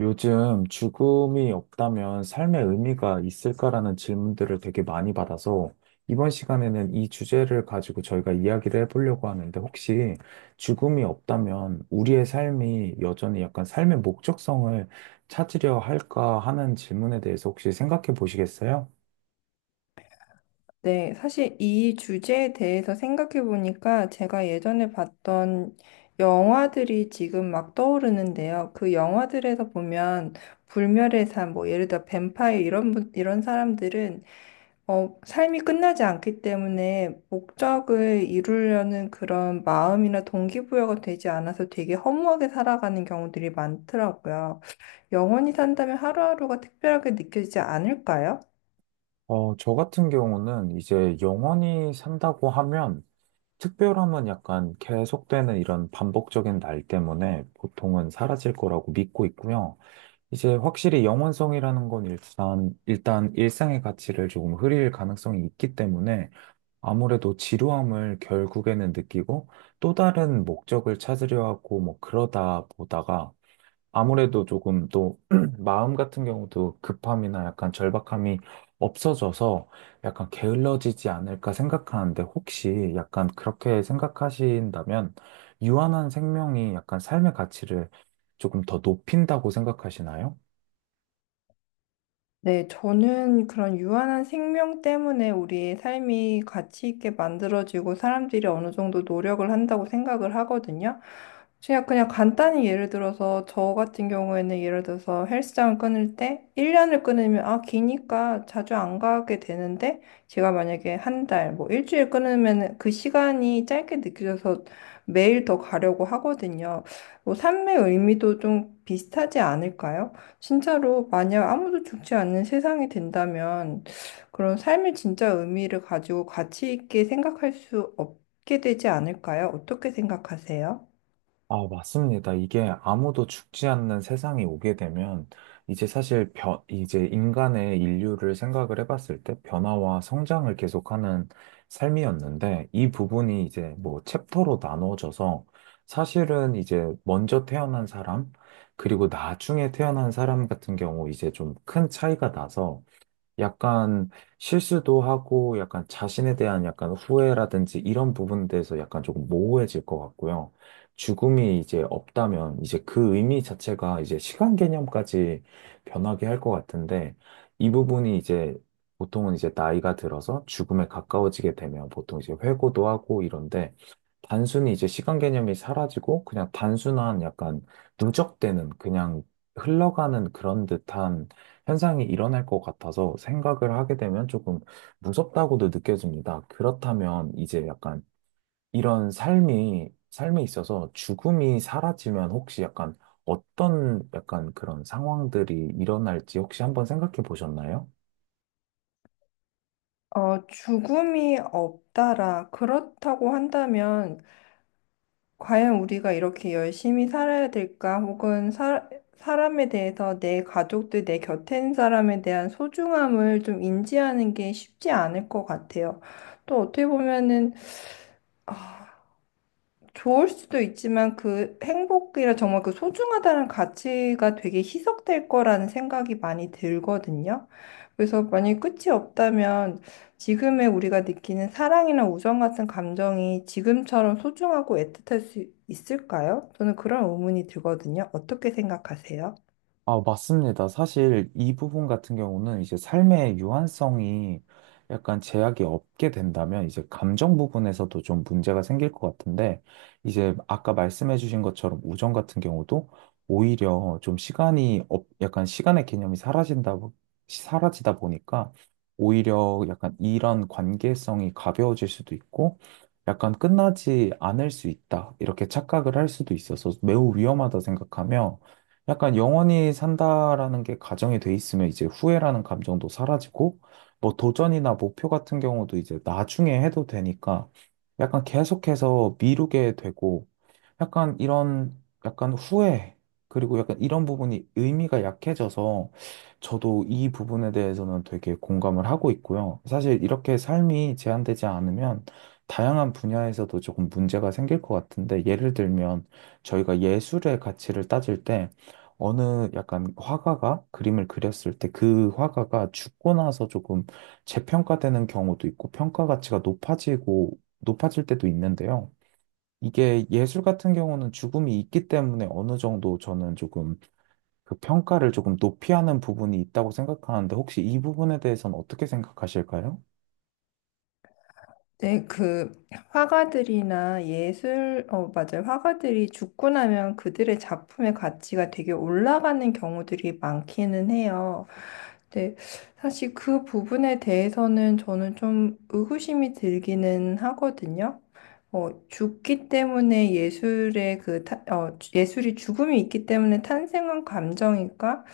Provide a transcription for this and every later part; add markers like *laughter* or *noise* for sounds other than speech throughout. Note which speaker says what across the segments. Speaker 1: 요즘 죽음이 없다면 삶의 의미가 있을까라는 질문들을 되게 많이 받아서 이번 시간에는 이 주제를 가지고 저희가 이야기를 해보려고 하는데, 혹시 죽음이 없다면 우리의 삶이 여전히 약간 삶의 목적성을 찾으려 할까 하는 질문에 대해서 혹시 생각해 보시겠어요?
Speaker 2: 네, 사실 이 주제에 대해서 생각해 보니까 제가 예전에 봤던 영화들이 지금 막 떠오르는데요. 그 영화들에서 보면 불멸의 삶, 뭐 예를 들어 뱀파이어 이런 사람들은 삶이 끝나지 않기 때문에 목적을 이루려는 그런 마음이나 동기부여가 되지 않아서 되게 허무하게 살아가는 경우들이 많더라고요. 영원히 산다면 하루하루가 특별하게 느껴지지 않을까요?
Speaker 1: 저 같은 경우는 이제 영원히 산다고 하면 특별함은 약간 계속되는 이런 반복적인 날 때문에 보통은 사라질 거라고 믿고 있고요. 이제 확실히 영원성이라는 건 일단 일상의 가치를 조금 흐릴 가능성이 있기 때문에 아무래도 지루함을 결국에는 느끼고 또 다른 목적을 찾으려 하고, 뭐 그러다 보다가 아무래도 조금 또 *clears throat* 마음 같은 경우도 급함이나 약간 절박함이 없어져서 약간 게을러지지 않을까 생각하는데, 혹시 약간 그렇게 생각하신다면 유한한 생명이 약간 삶의 가치를 조금 더 높인다고 생각하시나요?
Speaker 2: 네, 저는 그런 유한한 생명 때문에 우리의 삶이 가치 있게 만들어지고 사람들이 어느 정도 노력을 한다고 생각을 하거든요. 그냥 간단히 예를 들어서 저 같은 경우에는 예를 들어서 헬스장을 끊을 때 1년을 끊으면 아, 기니까 자주 안 가게 되는데 제가 만약에 한 달, 뭐 일주일 끊으면 그 시간이 짧게 느껴져서 매일 더 가려고 하거든요. 뭐 삶의 의미도 좀 비슷하지 않을까요? 진짜로 만약 아무도 죽지 않는 세상이 된다면 그런 삶의 진짜 의미를 가지고 가치 있게 생각할 수 없게 되지 않을까요? 어떻게 생각하세요?
Speaker 1: 아, 맞습니다. 이게 아무도 죽지 않는 세상이 오게 되면 이제 사실 이제 인간의 인류를 생각을 해봤을 때 변화와 성장을 계속하는 삶이었는데, 이 부분이 이제 뭐 챕터로 나누어져서 사실은 이제 먼저 태어난 사람 그리고 나중에 태어난 사람 같은 경우 이제 좀 큰 차이가 나서 약간 실수도 하고 약간 자신에 대한 약간 후회라든지 이런 부분에 대해서 약간 조금 모호해질 것 같고요. 죽음이 이제 없다면 이제 그 의미 자체가 이제 시간 개념까지 변하게 할 것 같은데, 이 부분이 이제 보통은 이제 나이가 들어서 죽음에 가까워지게 되면 보통 이제 회고도 하고 이런데, 단순히 이제 시간 개념이 사라지고 그냥 단순한 약간 누적되는 그냥 흘러가는 그런 듯한 현상이 일어날 것 같아서 생각을 하게 되면 조금 무섭다고도 느껴집니다. 그렇다면 이제 약간 이런 삶에 있어서 죽음이 사라지면 혹시 약간 어떤 약간 그런 상황들이 일어날지 혹시 한번 생각해 보셨나요?
Speaker 2: 죽음이 없다라 그렇다고 한다면 과연 우리가 이렇게 열심히 살아야 될까? 혹은 사람에 대해서 내 가족들, 내 곁에 있는 사람에 대한 소중함을 좀 인지하는 게 쉽지 않을 것 같아요. 또 어떻게 보면은 아, 좋을 수도 있지만 그 행복이라 정말 그 소중하다는 가치가 되게 희석될 거라는 생각이 많이 들거든요. 그래서 만약에 끝이 없다면 지금의 우리가 느끼는 사랑이나 우정 같은 감정이 지금처럼 소중하고 애틋할 수 있을까요? 저는 그런 의문이 들거든요. 어떻게 생각하세요?
Speaker 1: 아, 맞습니다. 사실 이 부분 같은 경우는 이제 삶의 유한성이 약간 제약이 없게 된다면 이제 감정 부분에서도 좀 문제가 생길 것 같은데, 이제 아까 말씀해 주신 것처럼 우정 같은 경우도 오히려 좀 약간 시간의 개념이 사라진다, 사라지다 보니까 오히려 약간 이런 관계성이 가벼워질 수도 있고 약간 끝나지 않을 수 있다. 이렇게 착각을 할 수도 있어서 매우 위험하다 생각하며, 약간 영원히 산다라는 게 가정이 돼 있으면 이제 후회라는 감정도 사라지고 뭐 도전이나 목표 같은 경우도 이제 나중에 해도 되니까 약간 계속해서 미루게 되고 약간 이런 약간 후회 그리고 약간 이런 부분이 의미가 약해져서 저도 이 부분에 대해서는 되게 공감을 하고 있고요. 사실 이렇게 삶이 제한되지 않으면 다양한 분야에서도 조금 문제가 생길 것 같은데, 예를 들면 저희가 예술의 가치를 따질 때 어느 약간 화가가 그림을 그렸을 때 그 화가가 죽고 나서 조금 재평가되는 경우도 있고 평가 가치가 높아지고 높아질 때도 있는데요. 이게 예술 같은 경우는 죽음이 있기 때문에 어느 정도 저는 조금 그 평가를 조금 높이 하는 부분이 있다고 생각하는데, 혹시 이 부분에 대해서는 어떻게 생각하실까요?
Speaker 2: 네, 그 화가들이나 예술, 어, 맞아요. 화가들이 죽고 나면 그들의 작품의 가치가 되게 올라가는 경우들이 많기는 해요. 근데 사실 그 부분에 대해서는 저는 좀 의구심이 들기는 하거든요. 죽기 때문에 예술의 그, 타- 어, 예술이 죽음이 있기 때문에 탄생한 감정일까?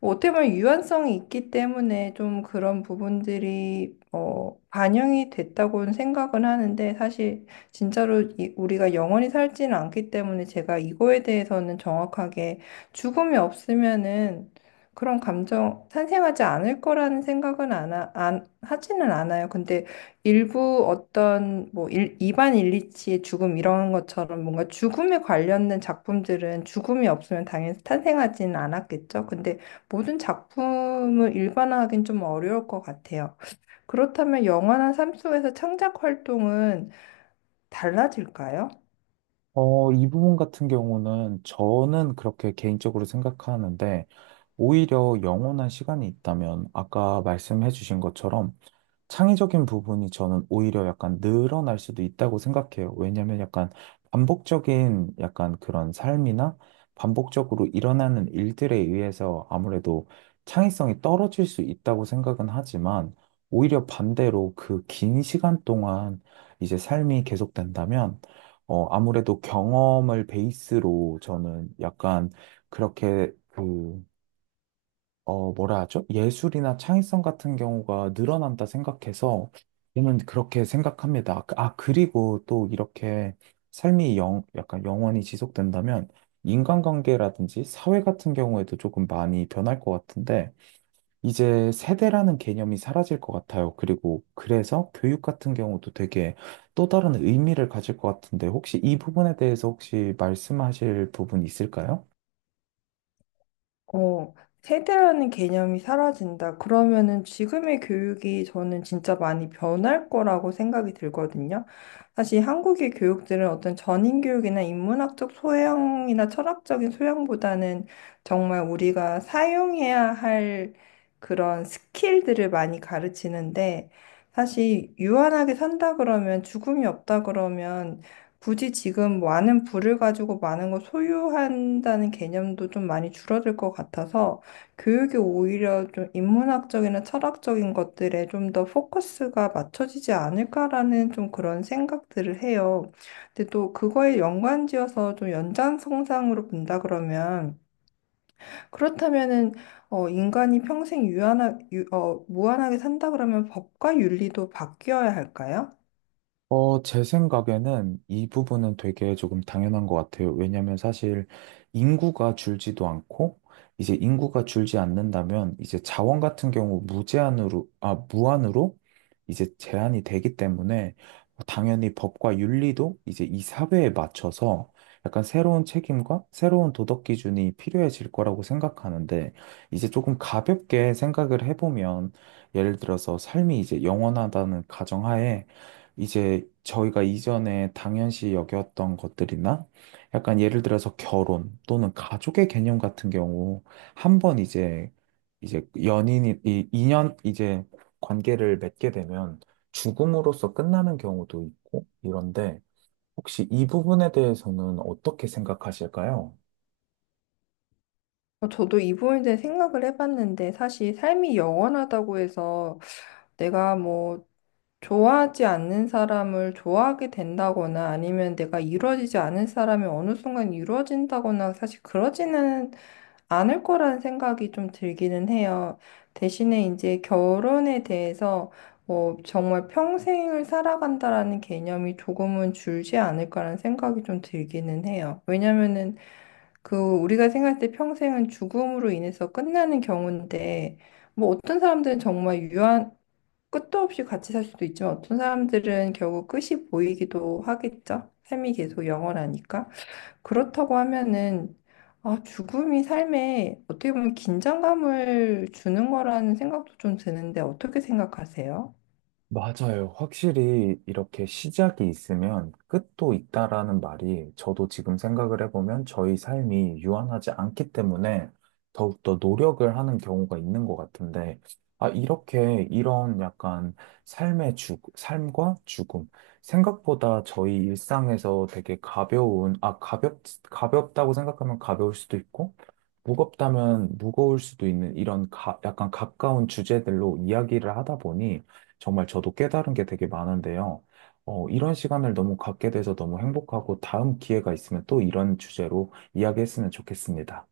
Speaker 2: 뭐 어떻게 보면 유연성이 있기 때문에 좀 그런 부분들이 반영이 됐다고는 생각은 하는데 사실 진짜로 우리가 영원히 살지는 않기 때문에 제가 이거에 대해서는 정확하게 죽음이 없으면은 그런 감정 탄생하지 않을 거라는 생각은 안 하지는 않아요. 근데 일부 어떤 뭐 이반 일리치의 죽음 이런 것처럼 뭔가 죽음에 관련된 작품들은 죽음이 없으면 당연히 탄생하지는 않았겠죠. 근데 모든 작품을 일반화하긴 좀 어려울 것 같아요. 그렇다면 영화나 삶 속에서 창작 활동은 달라질까요?
Speaker 1: 이 부분 같은 경우는 저는 그렇게 개인적으로 생각하는데, 오히려 영원한 시간이 있다면 아까 말씀해 주신 것처럼 창의적인 부분이 저는 오히려 약간 늘어날 수도 있다고 생각해요. 왜냐면 약간 반복적인 약간 그런 삶이나 반복적으로 일어나는 일들에 의해서 아무래도 창의성이 떨어질 수 있다고 생각은 하지만, 오히려 반대로 그 긴 시간 동안 이제 삶이 계속된다면, 어, 아무래도 경험을 베이스로 저는 약간 그렇게 그 뭐라 하죠? 예술이나 창의성 같은 경우가 늘어난다 생각해서 저는 그렇게 생각합니다. 아, 아, 그리고 또 이렇게 삶이 약간 영원히 지속된다면 인간관계라든지 사회 같은 경우에도 조금 많이 변할 것 같은데, 이제 세대라는 개념이 사라질 것 같아요. 그리고 그래서 교육 같은 경우도 되게 또 다른 의미를 가질 것 같은데, 혹시 이 부분에 대해서 혹시 말씀하실 부분 있을까요?
Speaker 2: 어, 세대라는 개념이 사라진다. 그러면은 지금의 교육이 저는 진짜 많이 변할 거라고 생각이 들거든요. 사실 한국의 교육들은 어떤 전인 교육이나 인문학적 소양이나 철학적인 소양보다는 정말 우리가 사용해야 할 그런 스킬들을 많이 가르치는데 사실 유한하게 산다 그러면 죽음이 없다 그러면 굳이 지금 많은 부를 가지고 많은 걸 소유한다는 개념도 좀 많이 줄어들 것 같아서 교육이 오히려 좀 인문학적이나 철학적인 것들에 좀 더 포커스가 맞춰지지 않을까라는 좀 그런 생각들을 해요. 근데 또 그거에 연관지어서 좀 연장선상으로 본다 그러면 그렇다면은 인간이 평생 무한하게 산다 그러면 법과 윤리도 바뀌어야 할까요?
Speaker 1: 제 생각에는 이 부분은 되게 조금 당연한 것 같아요. 왜냐면 사실 인구가 줄지도 않고, 이제 인구가 줄지 않는다면, 이제 자원 같은 경우 무제한으로, 아, 무한으로 이제 제한이 되기 때문에, 당연히 법과 윤리도 이제 이 사회에 맞춰서 약간 새로운 책임과 새로운 도덕 기준이 필요해질 거라고 생각하는데, 이제 조금 가볍게 생각을 해보면, 예를 들어서 삶이 이제 영원하다는 가정하에 이제 저희가 이전에 당연시 여겼던 것들이나 약간 예를 들어서 결혼 또는 가족의 개념 같은 경우, 한 번 이제 연인이 이 인연 이제 관계를 맺게 되면 죽음으로써 끝나는 경우도 있고 이런데, 혹시 이 부분에 대해서는 어떻게 생각하실까요?
Speaker 2: 저도 이 부분에 대해 생각을 해봤는데 사실 삶이 영원하다고 해서 내가 뭐 좋아하지 않는 사람을 좋아하게 된다거나 아니면 내가 이루어지지 않은 사람이 어느 순간 이루어진다거나 사실 그러지는 않을 거라는 생각이 좀 들기는 해요. 대신에 이제 결혼에 대해서 뭐 정말 평생을 살아간다라는 개념이 조금은 줄지 않을까라는 생각이 좀 들기는 해요. 왜냐면은 그 우리가 생각할 때 평생은 죽음으로 인해서 끝나는 경우인데 뭐 어떤 사람들은 정말 유한 끝도 없이 같이 살 수도 있지만 어떤 사람들은 결국 끝이 보이기도 하겠죠. 삶이 계속 영원하니까. 그렇다고 하면은 아, 죽음이 삶에 어떻게 보면 긴장감을 주는 거라는 생각도 좀 드는데 어떻게 생각하세요?
Speaker 1: 맞아요. 확실히 이렇게 시작이 있으면 끝도 있다라는 말이, 저도 지금 생각을 해보면 저희 삶이 유한하지 않기 때문에 더욱더 노력을 하는 경우가 있는 것 같은데, 아, 이렇게 이런 약간 삶의 삶과 죽음. 생각보다 저희 일상에서 되게 가벼운, 아, 가볍다고 생각하면 가벼울 수도 있고, 무겁다면 무거울 수도 있는 이런 약간 가까운 주제들로 이야기를 하다 보니, 정말 저도 깨달은 게 되게 많은데요. 이런 시간을 너무 갖게 돼서 너무 행복하고, 다음 기회가 있으면 또 이런 주제로 이야기했으면 좋겠습니다.